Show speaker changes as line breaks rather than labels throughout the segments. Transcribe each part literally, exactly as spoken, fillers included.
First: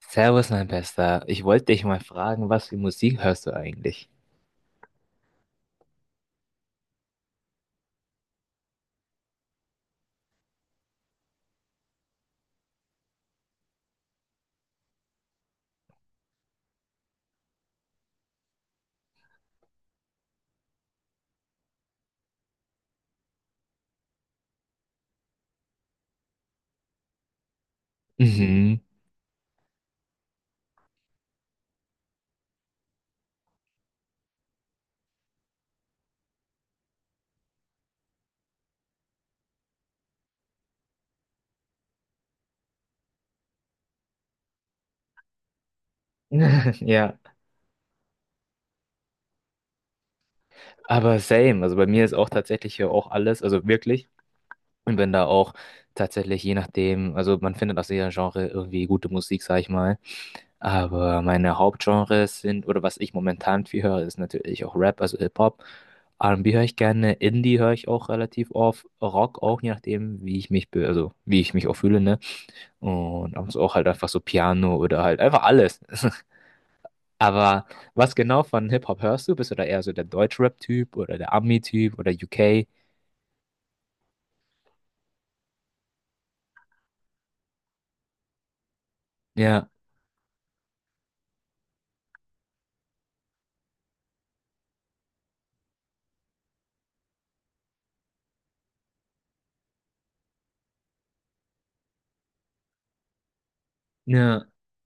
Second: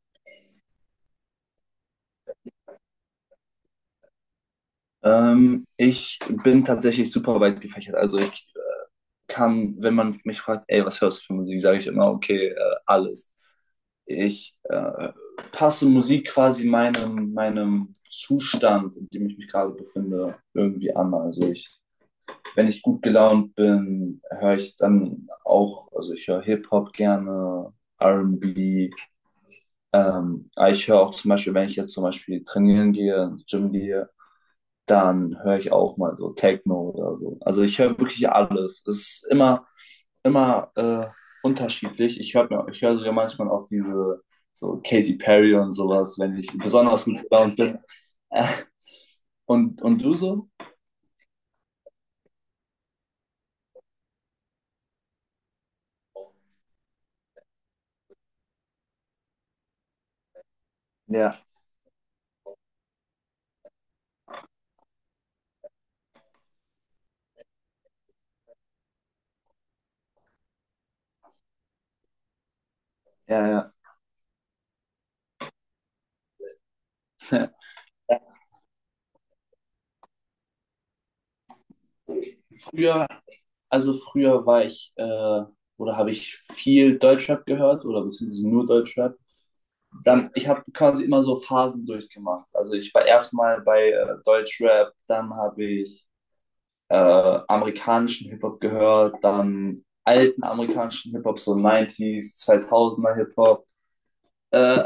Servus, mein Bester. Ich wollte dich mal fragen, was für Musik hörst du eigentlich?
Ähm, ich bin tatsächlich super weit gefächert. Also ich kann, wenn man mich fragt, ey, was hörst du für Musik, sage ich immer, okay, äh, alles. Ich äh, passe Musik quasi meinem, meinem Zustand, in dem ich mich gerade befinde, irgendwie an. Also ich, wenn ich gut gelaunt bin, höre ich dann auch, also ich höre Hip-Hop gerne,
Mhm.
R und B. Ähm, aber ich höre auch zum Beispiel, wenn ich jetzt zum Beispiel trainieren gehe, ins Gym gehe, dann höre ich auch mal so Techno oder so. Also ich höre wirklich alles. Es ist immer, immer äh, unterschiedlich. Ich höre mir, ich höre sogar manchmal auch diese so Katy Perry und sowas, wenn ich besonders
Ja,
gut gelaunt bin. Äh, Und, und du so?
aber same. Also bei mir ist auch tatsächlich hier auch alles, also wirklich. Und bin da auch tatsächlich je nachdem, also man findet aus jeder Genre irgendwie gute Musik, sag ich mal. Aber
Ja,
meine Hauptgenres sind, oder was ich momentan viel höre, ist natürlich auch Rap, also Hip-Hop. R and B höre ich gerne, Indie höre ich auch relativ oft, Rock auch, je nachdem, wie ich mich, be- also wie ich mich auch fühle, ne? Und ab
ja,
und zu
ja.
auch halt einfach so Piano oder halt einfach alles. Aber was genau von Hip-Hop hörst du? Bist du da eher so der Deutschrap-Typ oder der Ami-Typ oder U K?
Früher, also früher war ich, äh, oder habe ich viel Deutschrap gehört oder beziehungsweise nur Deutschrap.
Ja,
Dann, ich habe quasi immer so Phasen durchgemacht. Also ich war erstmal bei äh, Deutschrap, dann habe ich äh, amerikanischen Hip-Hop gehört, dann alten amerikanischen Hip-Hop, so neunziger zweitausender Hip-Hop.
ja,
Äh,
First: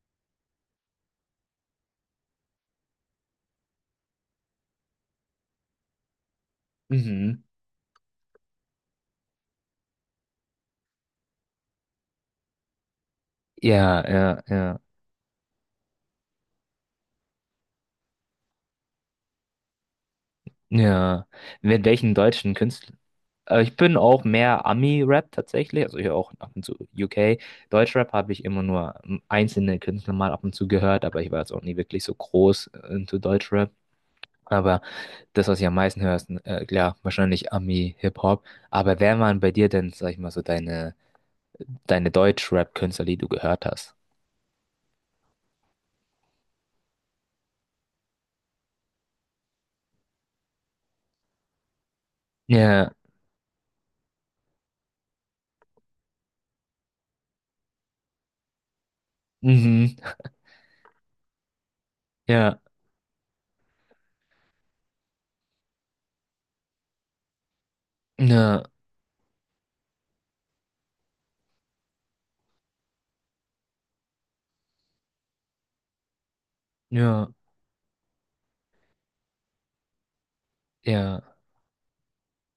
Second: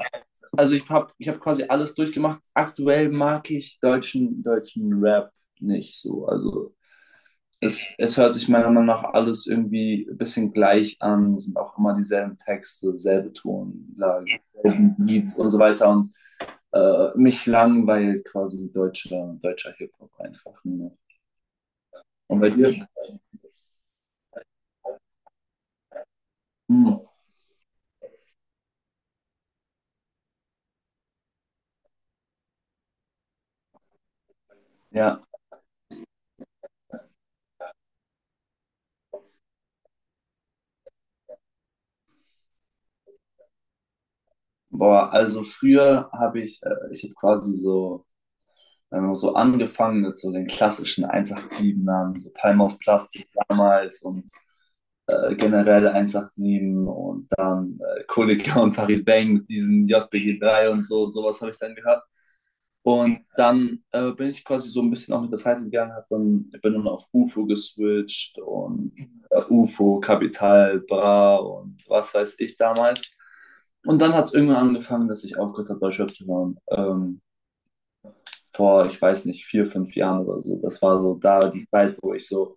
also ich habe ich hab quasi alles durchgemacht. Aktuell mag ich deutschen, deutschen Rap nicht so. Also
mhm.
es, es hört sich meiner Meinung nach alles irgendwie ein bisschen gleich an, sind auch immer dieselben Texte, selbe
Ja,
Tonlage,
ja, ja,
selben Beats und so weiter. Und äh, mich langweilt quasi deutscher, deutscher Hip-Hop einfach nur.
ja. Mit welchen
Und bei
deutschen
dir?
Künstlern? Äh, Ich bin auch mehr Ami-Rap tatsächlich, also hier auch ab und zu
Hm,
U K. Deutschrap habe ich immer nur ähm, einzelne Künstler mal ab und zu gehört, aber ich war jetzt auch nie wirklich so groß äh, into Deutschrap. Aber
ja.
das, was ich am meisten höre, ist äh, klar, wahrscheinlich Ami, Hip-Hop. Aber wer waren bei dir denn, sag ich mal, so deine, deine Deutsch-Rap-Künstler, die du gehört hast?
Boah, also früher habe ich, äh, ich habe quasi so, wenn man so angefangen mit so den klassischen ein acht sieben-Namen, so Palm aus
Ja,
Plastik damals und äh, generell ein acht sieben und dann äh, Kollega und Farid Bang mit diesen
mhm,
J B G drei und so, sowas habe ich dann gehört.
ja,
Und dann äh, bin ich quasi so ein bisschen auch mit der Zeit gegangen, hab dann, bin dann auf U F O geswitcht
ja,
und äh, U F O, Capital, Bra und was weiß ich damals. Und dann hat es irgendwann angefangen, dass ich aufgehört habe, bei Schöpf zu hören. Ähm,
ja,
vor, ich weiß nicht, vier, fünf Jahren oder so. Das war so
ja,
da die Zeit, wo ich so,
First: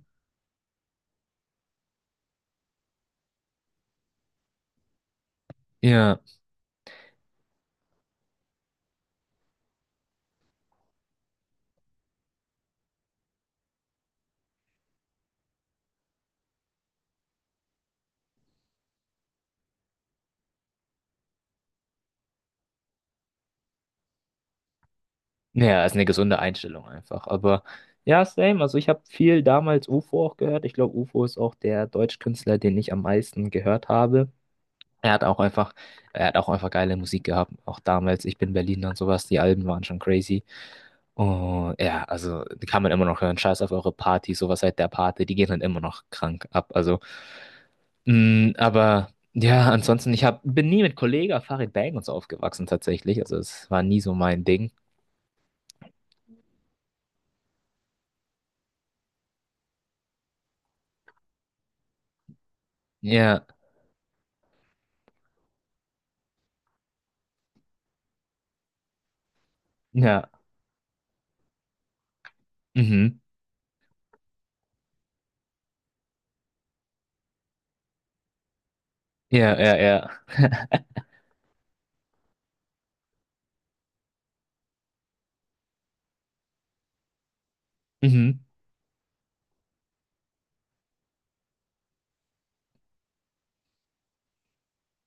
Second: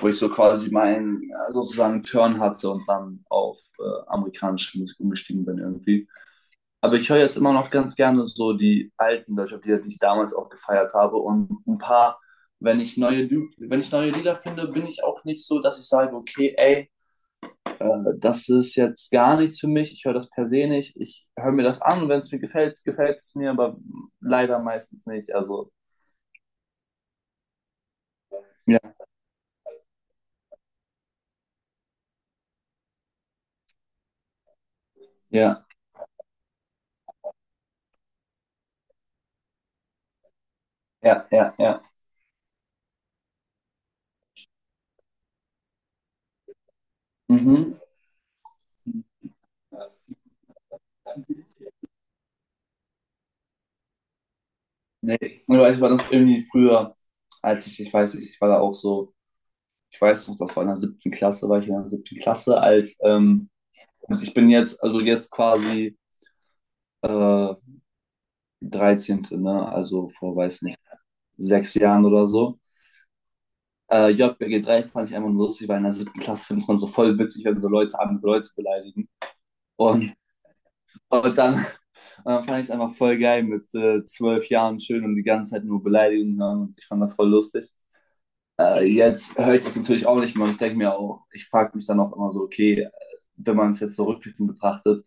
wo ich so quasi meinen ja, sozusagen Turn hatte und dann auf äh, amerikanische Musik umgestiegen bin irgendwie.
ja.
Aber ich höre jetzt immer noch ganz gerne so die alten Deutschrap-Lieder, die ich damals auch gefeiert habe. Und ein paar, wenn ich neue, Lü- wenn ich neue Lieder finde, bin ich auch nicht so, dass ich sage, okay, ey, äh, das ist jetzt gar nichts für mich. Ich höre das per se nicht. Ich höre mir das an und wenn es mir gefällt, gefällt es mir, aber leider meistens nicht. Also,
Ja, ist eine gesunde Einstellung einfach. Aber ja, same. Also ich
ja,
habe viel damals U F O auch gehört. Ich glaube, U F O ist auch der Deutschkünstler, den ich am meisten gehört habe. Er hat auch
ja,
einfach, er hat auch einfach geile Musik gehabt, auch damals. Ich bin Berliner und sowas. Die Alben waren schon crazy.
ja, ja,
Oh,
ja.
ja, also die kann man immer noch hören. Scheiß auf eure Party, sowas seit der Party, die gehen dann immer noch krank ab. Also,
Mhm.
mh, aber ja, ansonsten, ich hab, bin nie mit Kollega Farid Bang und so aufgewachsen tatsächlich. Also es war nie so mein Ding.
Nee, aber ich war das irgendwie früher, als ich, ich weiß nicht, ich war da auch so, ich weiß noch, das war in der siebten Klasse, war ich in der siebten Klasse. als,
Ja,
ähm, Und ich bin jetzt, also jetzt quasi äh, dreizehn. Ne? Also
ja,
vor, weiß nicht, sechs Jahren oder so.
mhm.
Äh, J B G drei fand ich einfach nur lustig, weil in der siebten Klasse findet man so voll witzig, wenn so Leute andere Leute beleidigen.
Ja, ja, ja.
Und, und dann, dann fand ich es einfach voll geil mit äh, zwölf Jahren schön und die ganze Zeit nur Beleidigungen hören und ich fand das voll lustig.
Mhm.
Äh, jetzt höre ich das natürlich auch nicht mehr und ich denke mir auch, ich frage mich dann auch immer so, okay, wenn man es jetzt so rückblickend betrachtet,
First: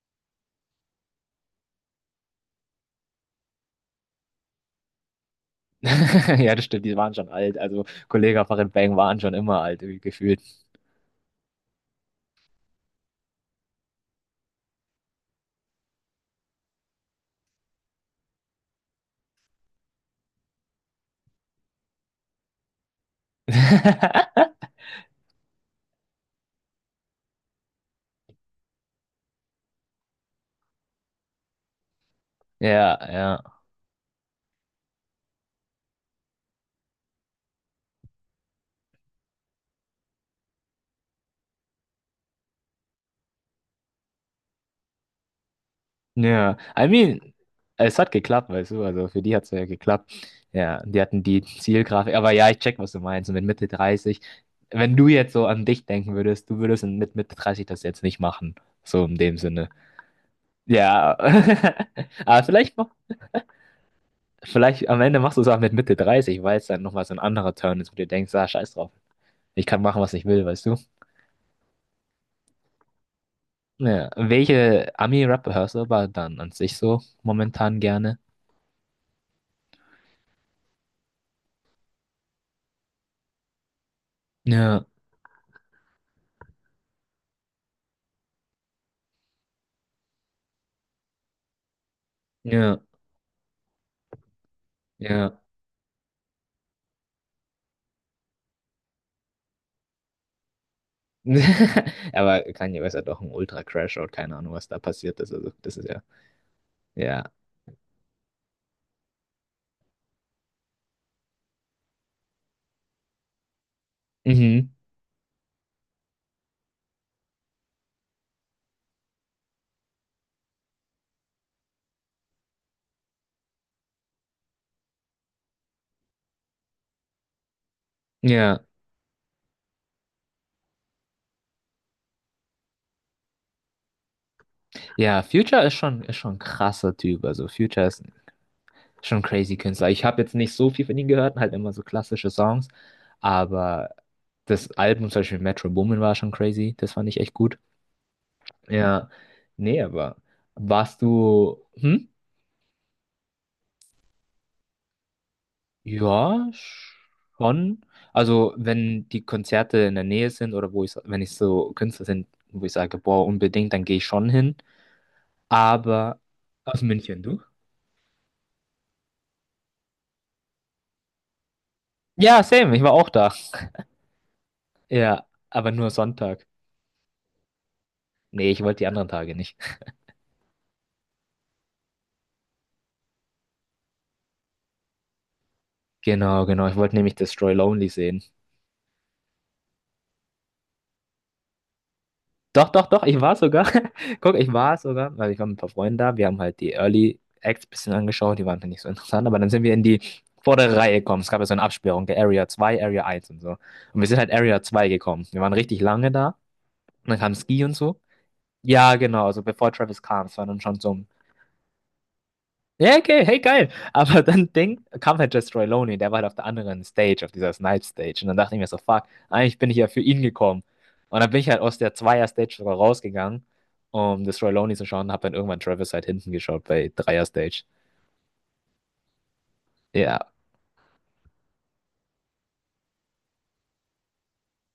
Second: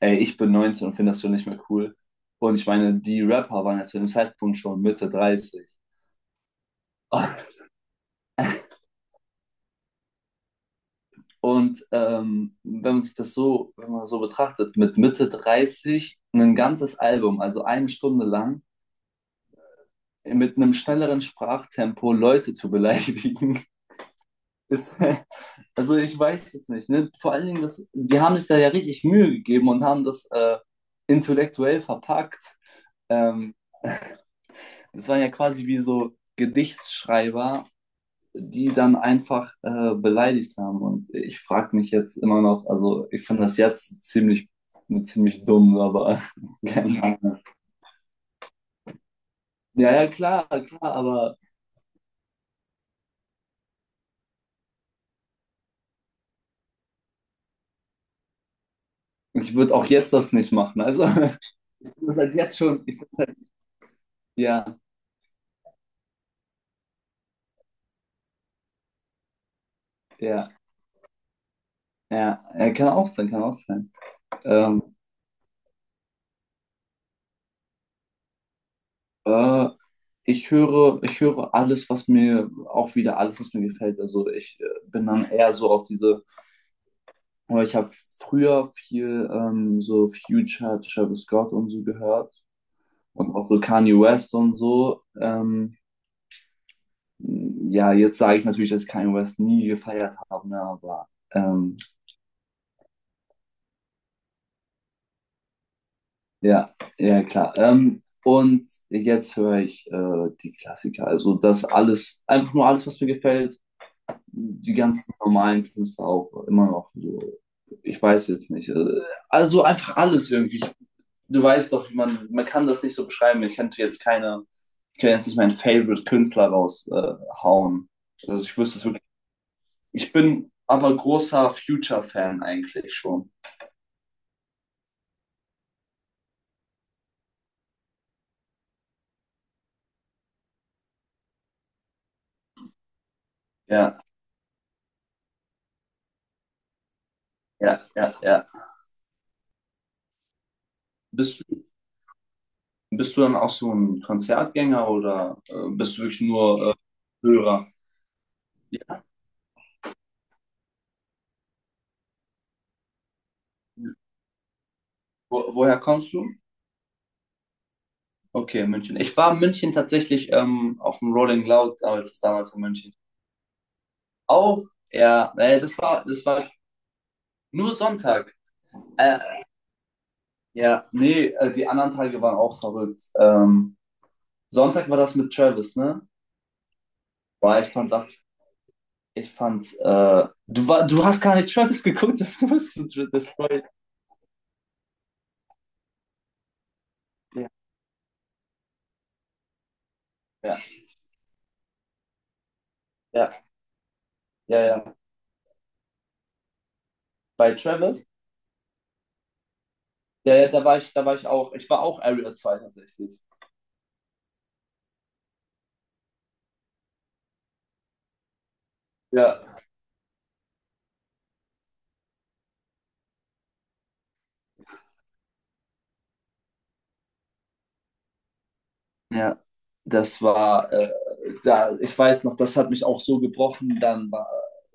ey, ich bin neunzehn und finde das schon nicht mehr cool. Und ich meine, die Rapper waren ja zu dem Zeitpunkt schon Mitte dreißig.
Ja, das stimmt, die waren schon alt. Also Kollega Farid Bang waren schon immer alt, irgendwie gefühlt.
Und ähm, wenn man sich das so, wenn man das so betrachtet, mit Mitte dreißig ein ganzes Album, also eine Stunde lang, mit einem schnelleren Sprachtempo Leute zu beleidigen, ist, also ich weiß jetzt nicht, ne? Vor allen Dingen, das, die haben sich da ja richtig Mühe gegeben und haben das äh, intellektuell verpackt.
Ja, ja.
Ähm, Das waren ja quasi wie so Gedichtsschreiber, die dann einfach äh, beleidigt haben. Und ich frage mich jetzt immer noch, also ich finde das jetzt ziemlich, ziemlich dumm, aber
Ja, I
keine
mean,
Ahnung.
es hat geklappt, weißt du, also für die hat es ja
Ja, ja,
geklappt.
klar, klar,
Ja, die hatten
aber
die Zielgrafik, aber ja, ich check, was du meinst. Und mit Mitte dreißig, wenn du jetzt so an dich denken würdest, du würdest mit Mitte dreißig das jetzt nicht machen, so in dem
ich
Sinne.
würde auch jetzt das nicht machen. Also ich
Ja,
finde das halt
aber
jetzt
vielleicht,
schon,
mach-
ich, ja,
vielleicht am Ende machst du es auch mit Mitte dreißig, weil es dann nochmal so ein anderer Turn ist, wo du denkst, ah, scheiß drauf, ich kann machen, was ich will,
ja,
weißt du.
ja, ja, kann auch sein, kann auch sein.
Ja, welche
Ähm,
Ami-Rapper hörst du aber dann an sich so momentan gerne?
äh, ich höre, ich höre alles, was mir auch wieder alles, was mir gefällt. Also ich
Ja,
äh, bin dann eher so auf diese aber ich habe früher viel ähm, so Future, Travis Scott und so gehört
ja,
und auch so Kanye West und so.
ja.
Ähm, ja, jetzt sage ich natürlich, dass ich Kanye West nie gefeiert habe, ne, aber ähm,
Aber Kanye West hat doch einen Ultra-Crashout, keine Ahnung, was da passiert ist. Also, das ist ja,
ja, ja
ja,
klar. Ähm, und jetzt höre ich äh, die Klassiker, also das alles, einfach nur alles, was mir gefällt,
mhm,
die ganzen normalen Künstler auch immer noch so. Ich weiß jetzt nicht. äh, Also einfach alles irgendwie. Du weißt doch, man, man kann das nicht so beschreiben. Ich könnte jetzt keine, ich kann jetzt nicht meinen Favorite-Künstler raushauen. Äh, also ich
ja,
wüsste es wirklich. Ich bin aber großer Future-Fan eigentlich schon.
ja, Future ist schon, ist schon ein krasser Typ. Also, Future ist schon ein crazy Künstler. Ich habe jetzt nicht so viel von ihm gehört, halt immer so klassische Songs, aber
Ja,
das Album, zum Beispiel Metro Boomin, war schon crazy. Das fand ich echt gut.
ja, ja, ja.
Ja, nee, aber warst
Bist,
du, hm?
bist du dann auch so ein Konzertgänger oder äh, bist du wirklich
Ja,
nur äh, Hörer?
schon. Also, wenn die Konzerte in der Nähe sind oder wo ich, wenn ich so Künstler sind, wo ich sage, boah, unbedingt, dann
Ja.
gehe ich schon hin.
Wo, woher kommst
Aber
du?
aus München, du?
Okay, München. Ich war in München tatsächlich ähm, auf dem Rolling Loud damals,
Ja,
damals in
same, ich war
München.
auch da.
Auch,
Ja,
ja, äh,
aber
das
nur
war, das
Sonntag.
war nur Sonntag.
Nee, ich wollte die anderen
Äh,
Tage nicht.
Ja, nee, äh, die anderen Tage waren auch verrückt. Ähm, Sonntag war das mit Travis, ne?
Genau, genau, ich wollte nämlich Destroy
Boah, ich
Lonely
fand das,
sehen.
ich fand's, äh, du war, du hast gar nicht Travis geguckt. Du
Doch,
bist so
doch, doch,
dr-
ich war
destroyed.
sogar. Guck, ich war sogar, weil ich war mit ein paar Freunden da. Wir haben halt die Early
Ja,
Acts ein bisschen angeschaut, die waren halt nicht so interessant, aber dann sind wir in die
ja,
vordere Reihe gekommen. Es gab ja so eine Absperrung, der Area zwei Area eins und
ja,
so. Und wir sind halt
ja,
Area zwei
ja.
gekommen. Wir waren richtig lange da. Und dann kam
Bei
Ski und so.
Travis,
Ja, genau, also bevor Travis kam,
ja,
es war
ja,
dann
da war
schon so
ich, da
um
war ich auch, ich war auch Area zwei
ja,
tatsächlich.
okay, hey, geil. Aber dann denk, kam halt Jess Roy Loney, der war halt auf der anderen Stage, auf dieser Snipe Stage. Und dann dachte ich mir so, fuck,
Ja,
eigentlich bin ich ja für ihn gekommen. Und dann bin ich halt aus der Zweier-Stage sogar rausgegangen, um das Roy Loney zu schauen, und hab dann irgendwann Travis halt hinten geschaut bei Dreier-Stage.
ja.
Ja.
Das war, äh, Da, ich weiß noch, das hat mich auch so gebrochen, dann war,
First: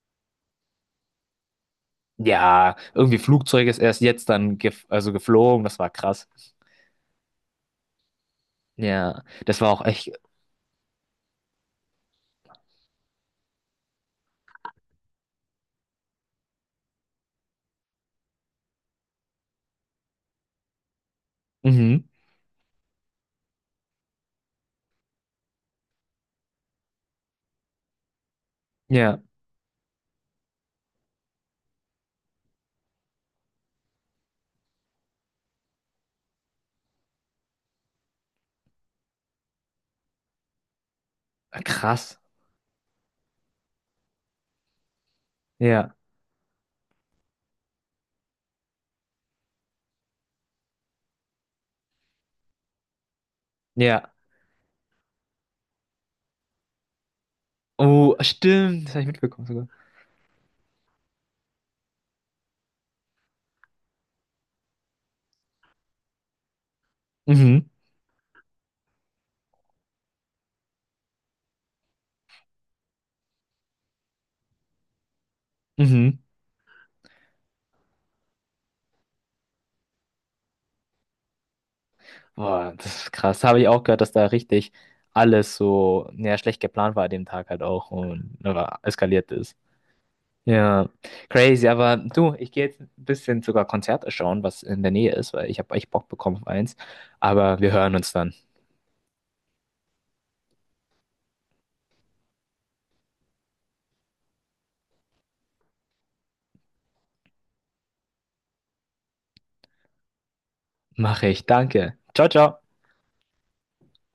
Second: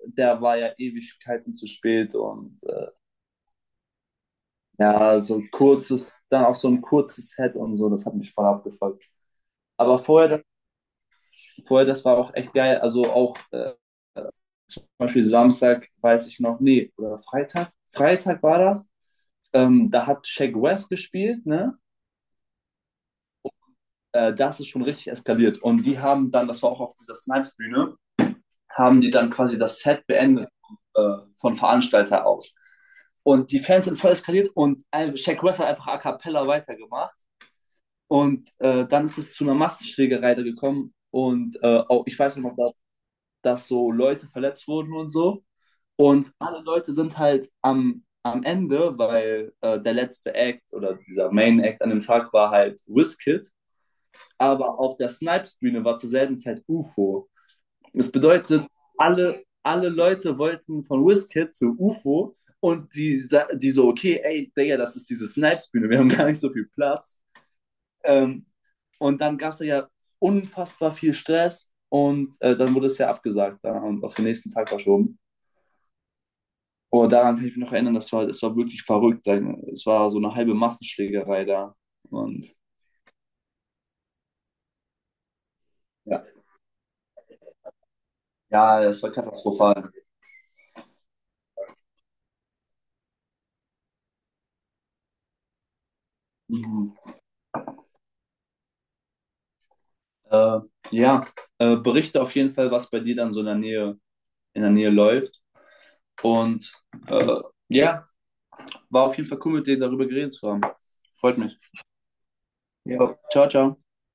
der war ja Ewigkeiten zu spät und,
Ja, irgendwie Flugzeug ist erst jetzt dann gef also
ja, so ein
geflogen, das war
kurzes,
krass.
dann auch so ein kurzes Head und so, das hat mich voll abgefuckt.
Ja, das war auch
Aber
echt.
vorher, vorher, das war auch echt geil. Also auch äh, zum Beispiel Samstag, weiß ich noch, nee, oder Freitag. Freitag war das. Ähm, da hat Shaq West gespielt, ne?
Mhm.
Äh, das ist schon richtig eskaliert. Und die haben dann, das war auch auf dieser Snipes-Bühne, haben die
Ja,
dann quasi das Set beendet äh, von Veranstalter aus. Und die Fans sind voll eskaliert und ein- Shaq West hat einfach a cappella weitergemacht. Und äh, dann ist es zu einer Massenschlägerei da gekommen. Und äh, auch,
krass.
ich weiß noch, dass, dass so Leute verletzt wurden und so.
Ja,
Und alle Leute sind halt am, am Ende, weil äh, der letzte Act oder dieser Main Act an dem Tag war halt Wizkid.
ja.
Aber auf der Snipes-Bühne war zur selben Zeit U F O. Das
Oh,
bedeutet,
stimmt, das habe ich
alle,
mitbekommen sogar.
alle Leute wollten von Wizkid zu U F O. Und die, sa- die so, okay, ey, Digga, das ist diese Snipes-Bühne, wir haben gar nicht so viel Platz.
Mhm.
Ähm, und dann gab es ja unfassbar viel Stress und äh, dann wurde es ja abgesagt, ja, und auf den nächsten Tag verschoben.
Mhm.
Aber daran kann ich mich noch erinnern, das war, das war wirklich verrückt. Es war so eine halbe Massenschlägerei da. Und
Boah, das ist krass. Habe ich auch gehört, dass da richtig alles so,
ja,
ja, schlecht geplant war an dem Tag halt auch und aber
ja, das war
eskaliert ist.
katastrophal.
Ja, crazy. Aber du, ich gehe jetzt ein bisschen sogar Konzerte schauen, was in der Nähe ist, weil ich habe echt Bock bekommen auf eins.
Mhm.
Aber wir hören uns dann.
Äh, ja, äh, berichte auf jeden Fall, was bei dir dann so in der Nähe, in der Nähe läuft. Und äh, ja, war auf jeden Fall cool, mit dir darüber geredet zu haben.
Mache
Freut
ich.
mich.
Danke. Ciao, ciao.
Ja. Ciao, ciao.